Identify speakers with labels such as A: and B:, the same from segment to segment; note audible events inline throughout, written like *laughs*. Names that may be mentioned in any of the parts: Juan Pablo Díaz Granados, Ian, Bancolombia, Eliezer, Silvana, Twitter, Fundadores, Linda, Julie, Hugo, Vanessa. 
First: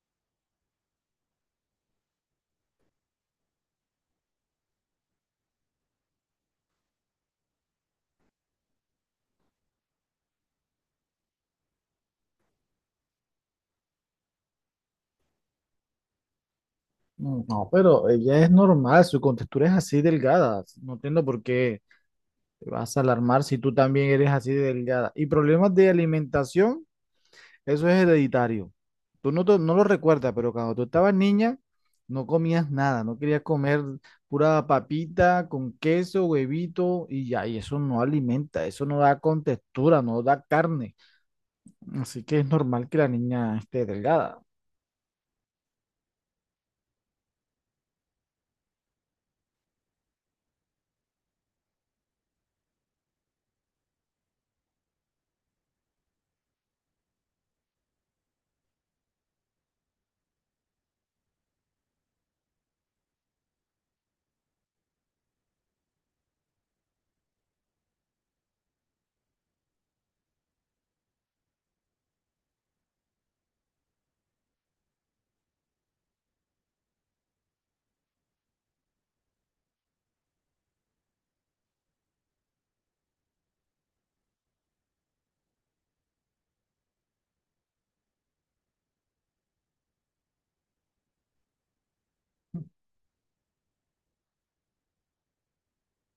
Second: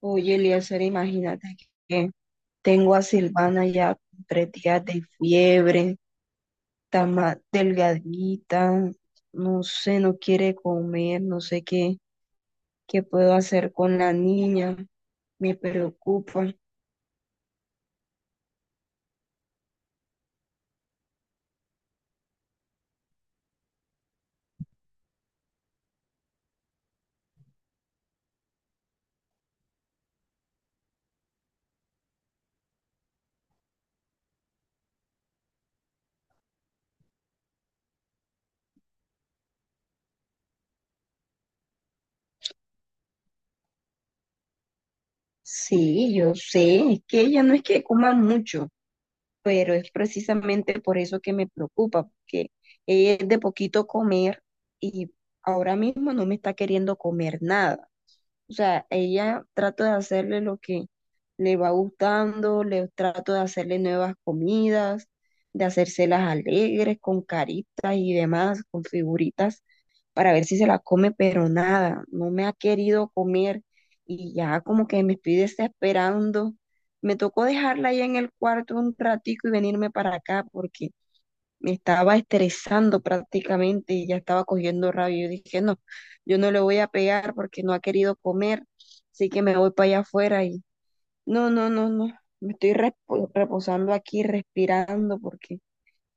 A: Oye, Eliezer, imagínate que tengo a Silvana ya con 3 días de fiebre, está más delgadita, no sé, no quiere comer, no sé qué, qué puedo hacer con la niña, me preocupa.
B: Mm, no, pero ella es normal, su contextura es así delgada. No entiendo por qué te vas a alarmar si tú también eres así de delgada. Y problemas de alimentación, eso es hereditario. Tú no, no lo recuerdas, pero cuando tú estabas niña, no comías nada, no querías comer pura papita con queso, huevito y ya, y eso no alimenta, eso no da contextura, no da carne. Así que es normal que la niña esté delgada.
A: Sí, yo sé, es que ella no es que coma mucho, pero es precisamente por eso que me preocupa, porque ella es de poquito comer y ahora mismo no me está queriendo comer nada. O sea, ella trato de hacerle lo que le va gustando, le trato de hacerle nuevas comidas, de hacérselas alegres, con caritas y demás, con figuritas, para ver si se la come, pero nada, no me ha querido comer y ya como que me estoy desesperando. Me tocó dejarla ahí en el cuarto un ratico y venirme para acá porque me estaba estresando prácticamente y ya estaba cogiendo rabia. Yo dije, no, yo no le voy a pegar porque no ha querido comer, así que me voy para allá afuera y no, no, no, no, me estoy reposando aquí, respirando porque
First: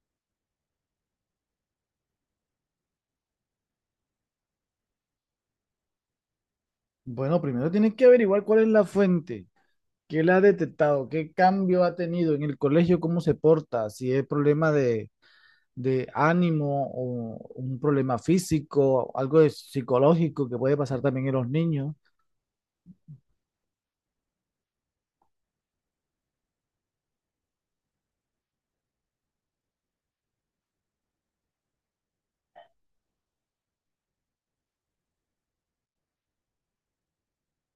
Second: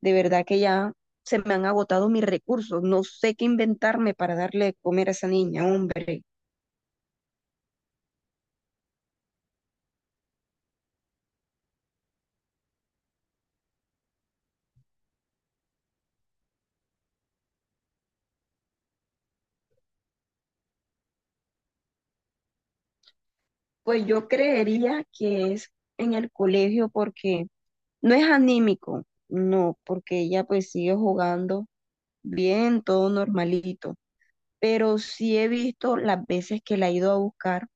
A: de verdad que ya se me han agotado mis recursos, no sé qué inventarme para darle de comer a esa niña, hombre.
B: Bueno, primero tienes que averiguar cuál es la fuente. ¿Qué le ha detectado? ¿Qué cambio ha tenido en el colegio? ¿Cómo se porta? Si es problema de ánimo o un problema físico, algo de psicológico que puede pasar también en los niños.
A: Pues yo creería que es en el colegio porque no es anímico, no, porque ella pues sigue jugando bien, todo normalito. Pero sí he visto las veces que la he ido a buscar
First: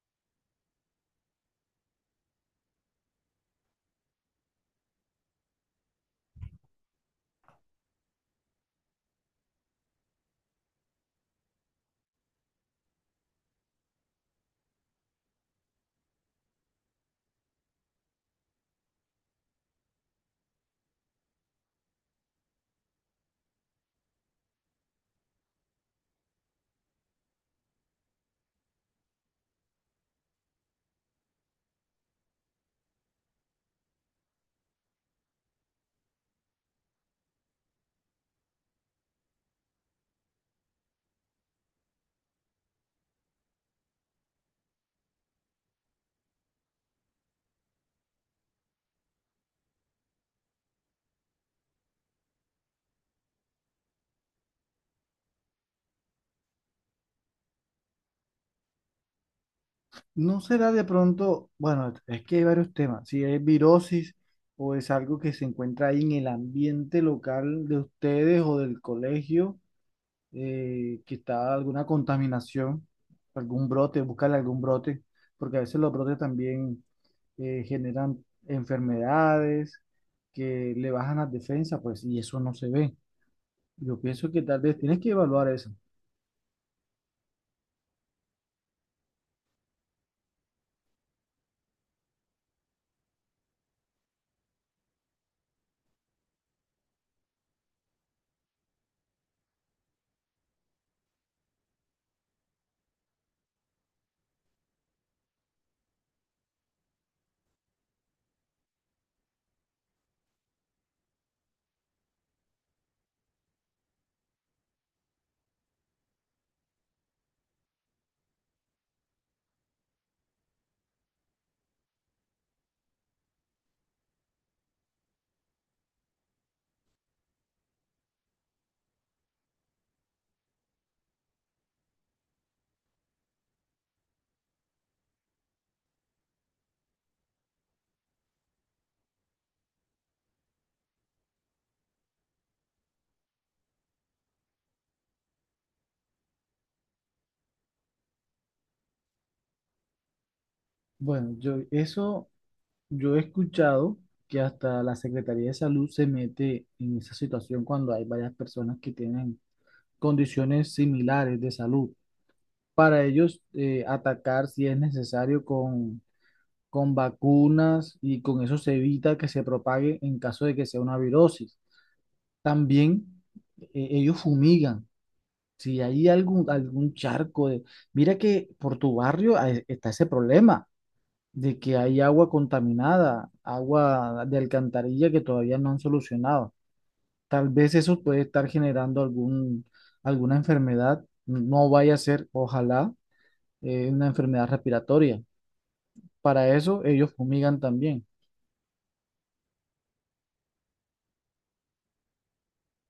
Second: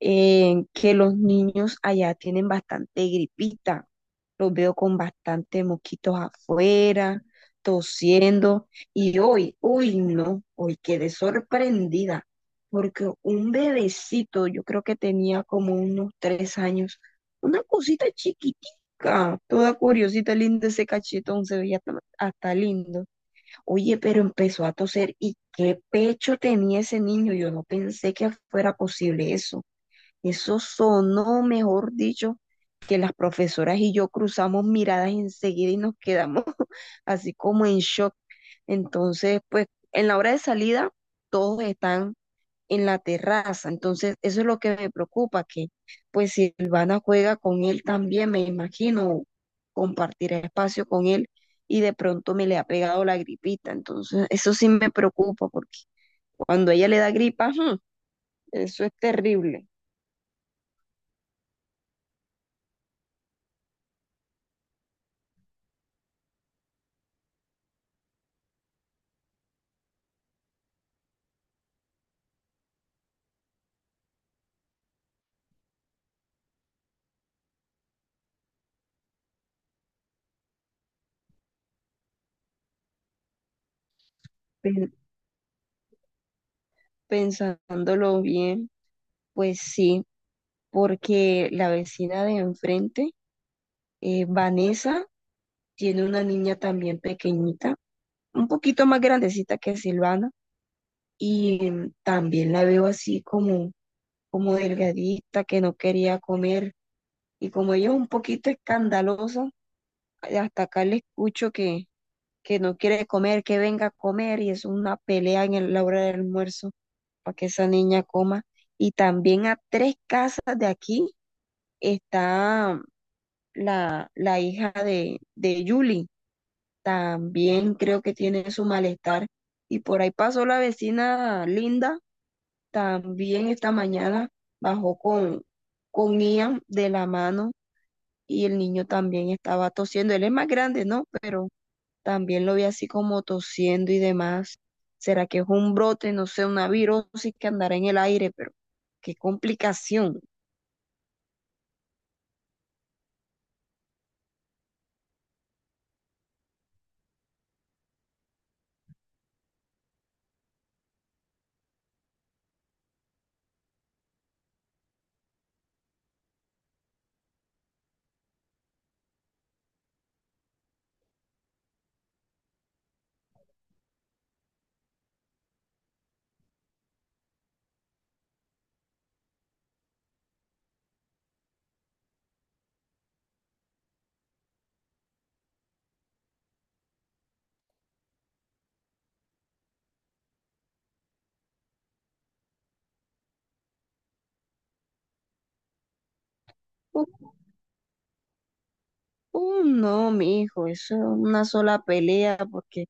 A: que los niños allá tienen bastante gripita. Los veo con bastante mosquitos afuera, tosiendo. Y hoy, hoy no, hoy quedé sorprendida porque un bebecito, yo creo que tenía como unos 3 años, una cosita chiquitica, toda curiosita, linda ese cachetón, se veía hasta lindo. Oye, pero empezó a toser y qué pecho tenía ese niño. Yo no pensé que fuera posible eso. Eso sonó, mejor dicho, que las profesoras y yo cruzamos miradas enseguida y nos quedamos *laughs* así como en shock. Entonces, pues en la hora de salida, todos están en la terraza. Entonces, eso es lo que me preocupa, que pues si Silvana juega con él también, me imagino, compartir espacio con él y de pronto me le ha pegado la gripita. Entonces, eso sí me preocupa porque cuando ella le da gripa, ¡ujú! Eso es terrible.
B: ¿No será de pronto, bueno, es que hay varios temas, si es virosis o es algo que se encuentra ahí en el ambiente local de ustedes o del colegio, que está alguna contaminación, algún brote, buscarle algún brote, porque a veces los brotes también generan enfermedades que le bajan las defensas, pues, y eso no se ve? Yo pienso que tal vez
A: Pen-
B: tienes que evaluar eso.
A: Pensándolo bien, pues sí, porque la vecina de enfrente, Vanessa, tiene una niña también pequeñita, un poquito más grandecita que Silvana y también la veo así como, como delgadita, que no quería comer. Y como ella es un poquito escandalosa, hasta acá le escucho que no quiere comer, que venga a comer, y es una pelea en la hora del almuerzo para que esa niña coma. Y también a tres casas de aquí está la hija de Julie. También creo que tiene su malestar. Y por ahí pasó la vecina Linda. También esta mañana bajó con Ian de la mano y el niño también estaba tosiendo. Él es más grande, ¿no? Pero también lo vi así como tosiendo y demás. ¿Será que es un brote, no sé, una virosis que andará en el aire? Pero qué complicación.
B: Bueno, yo eso, yo he escuchado que hasta la Secretaría de Salud se mete en esa situación cuando hay varias personas que tienen condiciones similares de salud. Para ellos atacar si es necesario con vacunas, y con eso se evita que se propague en caso de que sea una virosis. También ellos fumigan. Si hay algún charco de... Mira que por tu barrio está ese problema de que hay agua contaminada, agua de alcantarilla que todavía no han solucionado. Tal vez eso puede estar generando alguna enfermedad. No vaya a ser, ojalá, una enfermedad respiratoria. Para eso ellos
A: Uh,
B: fumigan también.
A: no, mi hijo, eso es una sola pelea porque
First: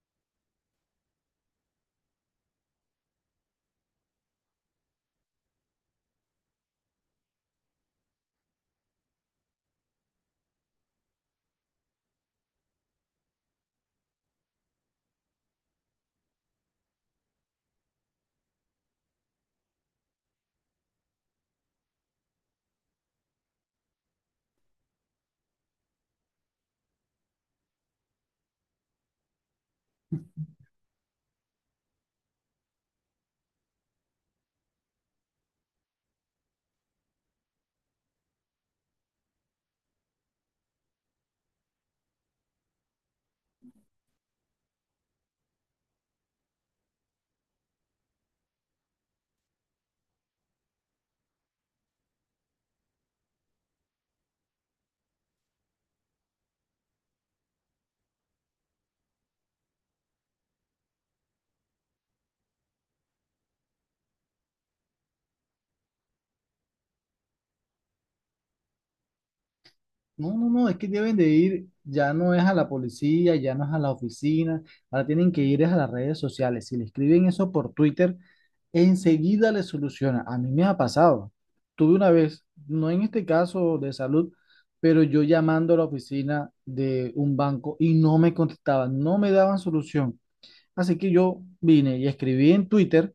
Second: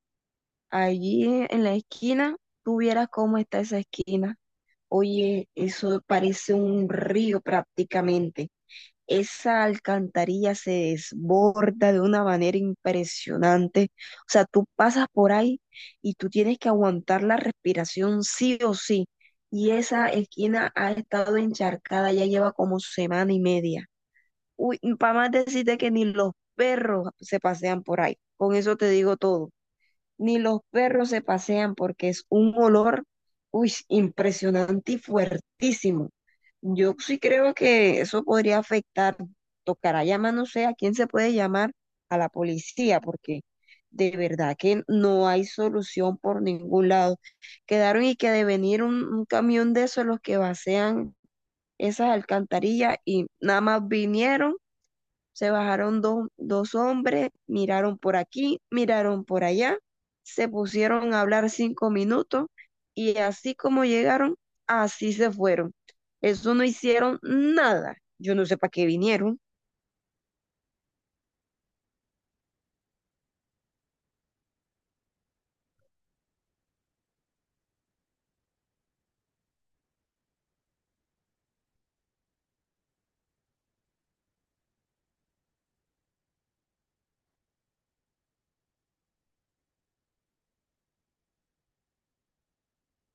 A: allí en la esquina, tú vieras cómo está esa esquina. Oye, eso parece un río prácticamente. Esa alcantarilla se desborda de una manera impresionante. O sea, tú pasas por ahí y tú tienes que aguantar la respiración sí o sí. Y esa esquina ha estado encharcada, ya lleva como semana y media. Uy, para más decirte que ni los perros se pasean por ahí. Con eso te digo todo, ni los perros se pasean porque es un olor, uy, impresionante y fuertísimo. Yo sí creo que eso podría afectar. Tocará llamar, no sé a quién se puede llamar, a la policía, porque de verdad que no hay solución por ningún lado. Quedaron y que de venir un camión de esos los que vacían esas alcantarillas y nada más vinieron, se bajaron dos hombres, miraron por aquí, miraron por allá, se pusieron a hablar 5 minutos y así como llegaron, así se fueron. Eso no hicieron nada. Yo no sé para qué vinieron.
B: No, no, no, es que deben de ir, ya no es a la policía, ya no es a la oficina, ahora tienen que ir es a las redes sociales. Si le escriben eso por Twitter, enseguida le soluciona. A mí me ha pasado. Tuve una vez, no en este caso de salud, pero yo llamando a la oficina de un banco y no me contestaban, no me daban solución. Así que yo vine y escribí en Twitter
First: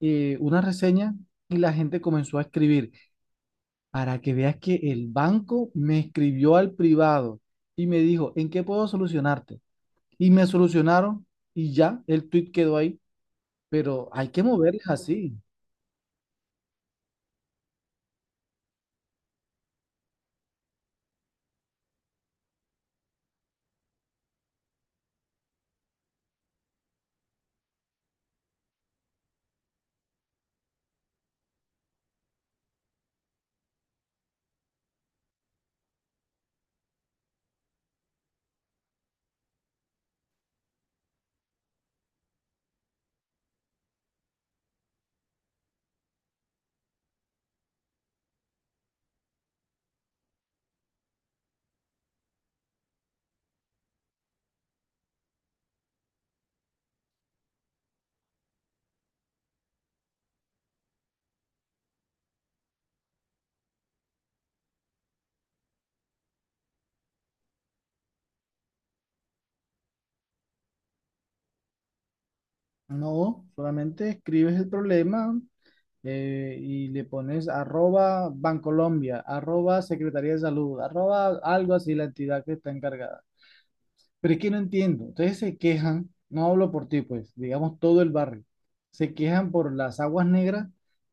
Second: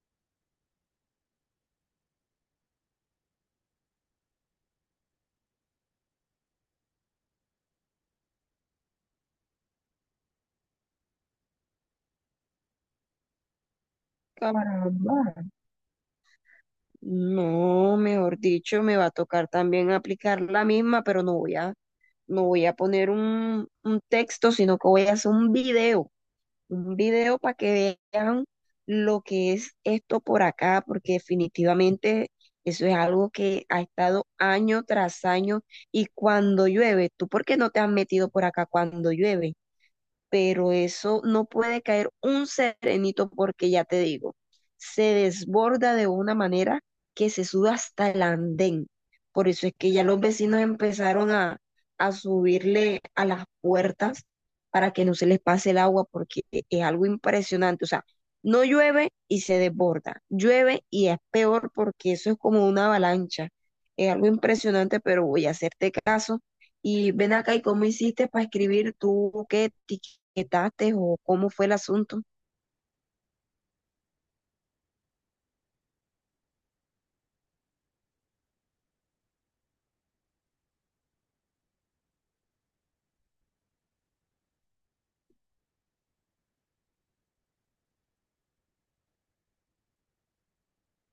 B: una reseña, y la gente comenzó a escribir. Para que veas que el banco me escribió al privado y me dijo, ¿en qué puedo solucionarte? Y me solucionaron y ya, el tweet quedó ahí. Pero hay que moverles
A: Caramba.
B: así.
A: No, mejor dicho, me va a tocar también aplicar la misma, pero no voy a, no voy a poner un texto, sino que voy a hacer un video. Un video para que vean lo que es esto por acá, porque definitivamente eso es algo que ha estado año tras año y cuando llueve, ¿tú por qué no te has metido por acá cuando llueve? Pero eso no puede caer un serenito porque ya te digo, se desborda de una manera que se sube hasta el andén. Por eso es que ya los vecinos empezaron a subirle a las puertas para que no se les pase el agua porque es algo impresionante. O sea, no llueve y se desborda, llueve y es peor porque eso es como una avalancha. Es algo impresionante, pero voy a hacerte caso. Y ven acá, ¿y cómo hiciste para escribir tú qué etates o cómo fue el asunto?
B: No, solamente escribes el problema y le pones arroba Bancolombia, arroba Secretaría de Salud, arroba algo así la entidad que está encargada. Pero es que no entiendo. Ustedes se quejan, no hablo por ti, pues, digamos todo el barrio, se quejan por las aguas negras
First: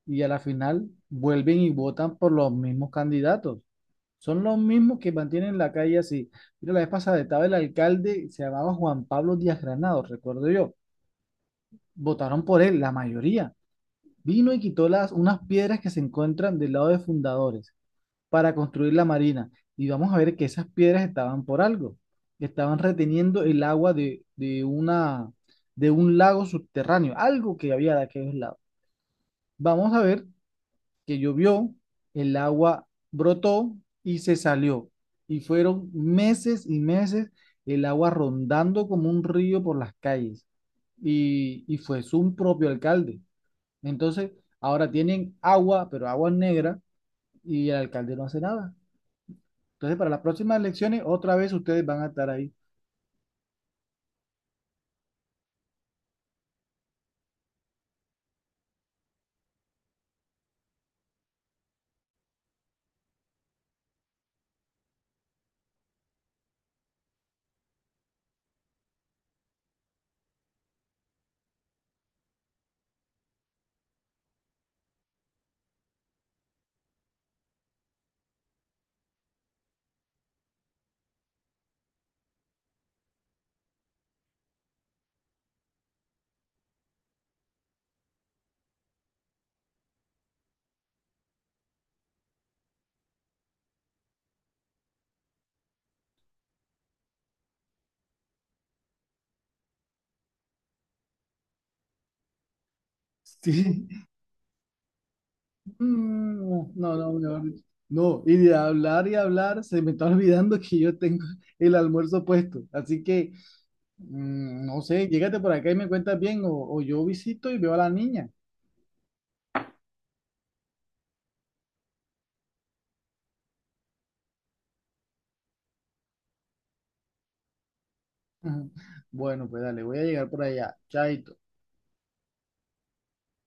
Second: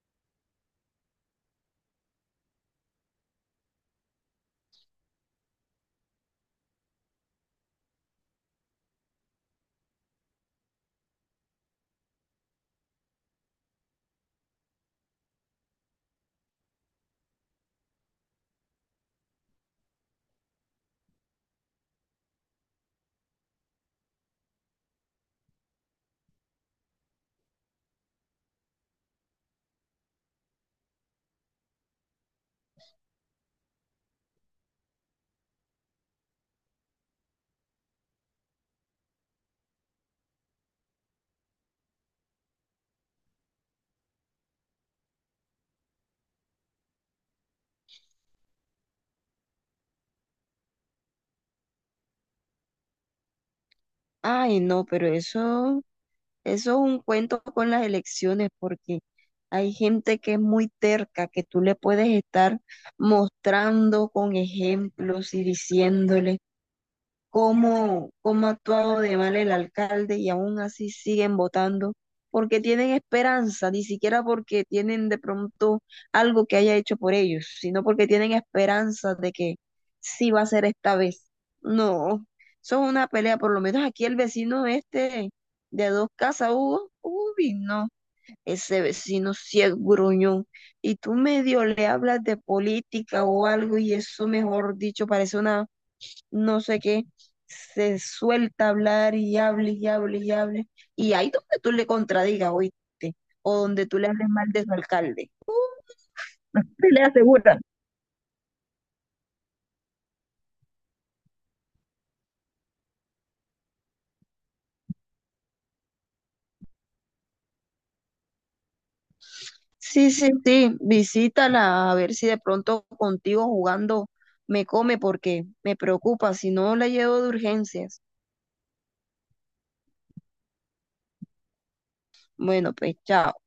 B: y a la final vuelven y votan por los mismos candidatos. Son los mismos que mantienen la calle así. Mira, la vez pasada estaba el alcalde, se llamaba Juan Pablo Díaz Granados, recuerdo yo. Votaron por él, la mayoría. Vino y quitó las, unas piedras que se encuentran del lado de Fundadores para construir la marina. Y vamos a ver que esas piedras estaban por algo, estaban reteniendo el agua de una, de un lago subterráneo, algo que había de aquellos lados. Vamos a ver que llovió, el agua brotó y se salió. Y fueron meses y meses el agua rondando como un río por las calles. Y fue su propio alcalde. Entonces, ahora tienen agua, pero agua negra, y el alcalde no hace nada. Entonces, para las próximas elecciones, otra vez ustedes van a estar ahí.
A: Ay, no, pero eso es un cuento con las elecciones, porque hay gente que es muy terca, que tú le puedes estar mostrando con ejemplos y diciéndole cómo ha actuado de mal el alcalde y aún así siguen votando porque tienen esperanza, ni siquiera porque tienen de pronto algo que haya hecho por ellos, sino porque tienen esperanza de que sí va a ser esta vez. No, son una pelea, por lo menos aquí el vecino este de dos casas, Hugo, uy, no, ese vecino sí es gruñón. Y tú medio le hablas de política o algo y eso, mejor dicho, parece una no sé qué, se suelta a hablar y hable y hable y hable. Y ahí donde tú le contradigas, oíste, o donde
B: Sí.
A: tú le
B: *laughs*
A: hables mal de su alcalde.
B: Mm,
A: *laughs* Te
B: no,
A: le
B: no, no.
A: aseguran.
B: No, y de hablar y hablar, se me está olvidando que yo tengo el almuerzo puesto. Así que, mm, no sé, llégate por acá y me cuentas bien, o yo visito y veo a la niña.
A: Sí, sí, sí, visítala a ver si de pronto contigo jugando me come porque me preocupa, si no la llevo de urgencias.
B: *laughs* Bueno, pues dale, voy a llegar por allá. Chaito.
A: Bueno, pues chao.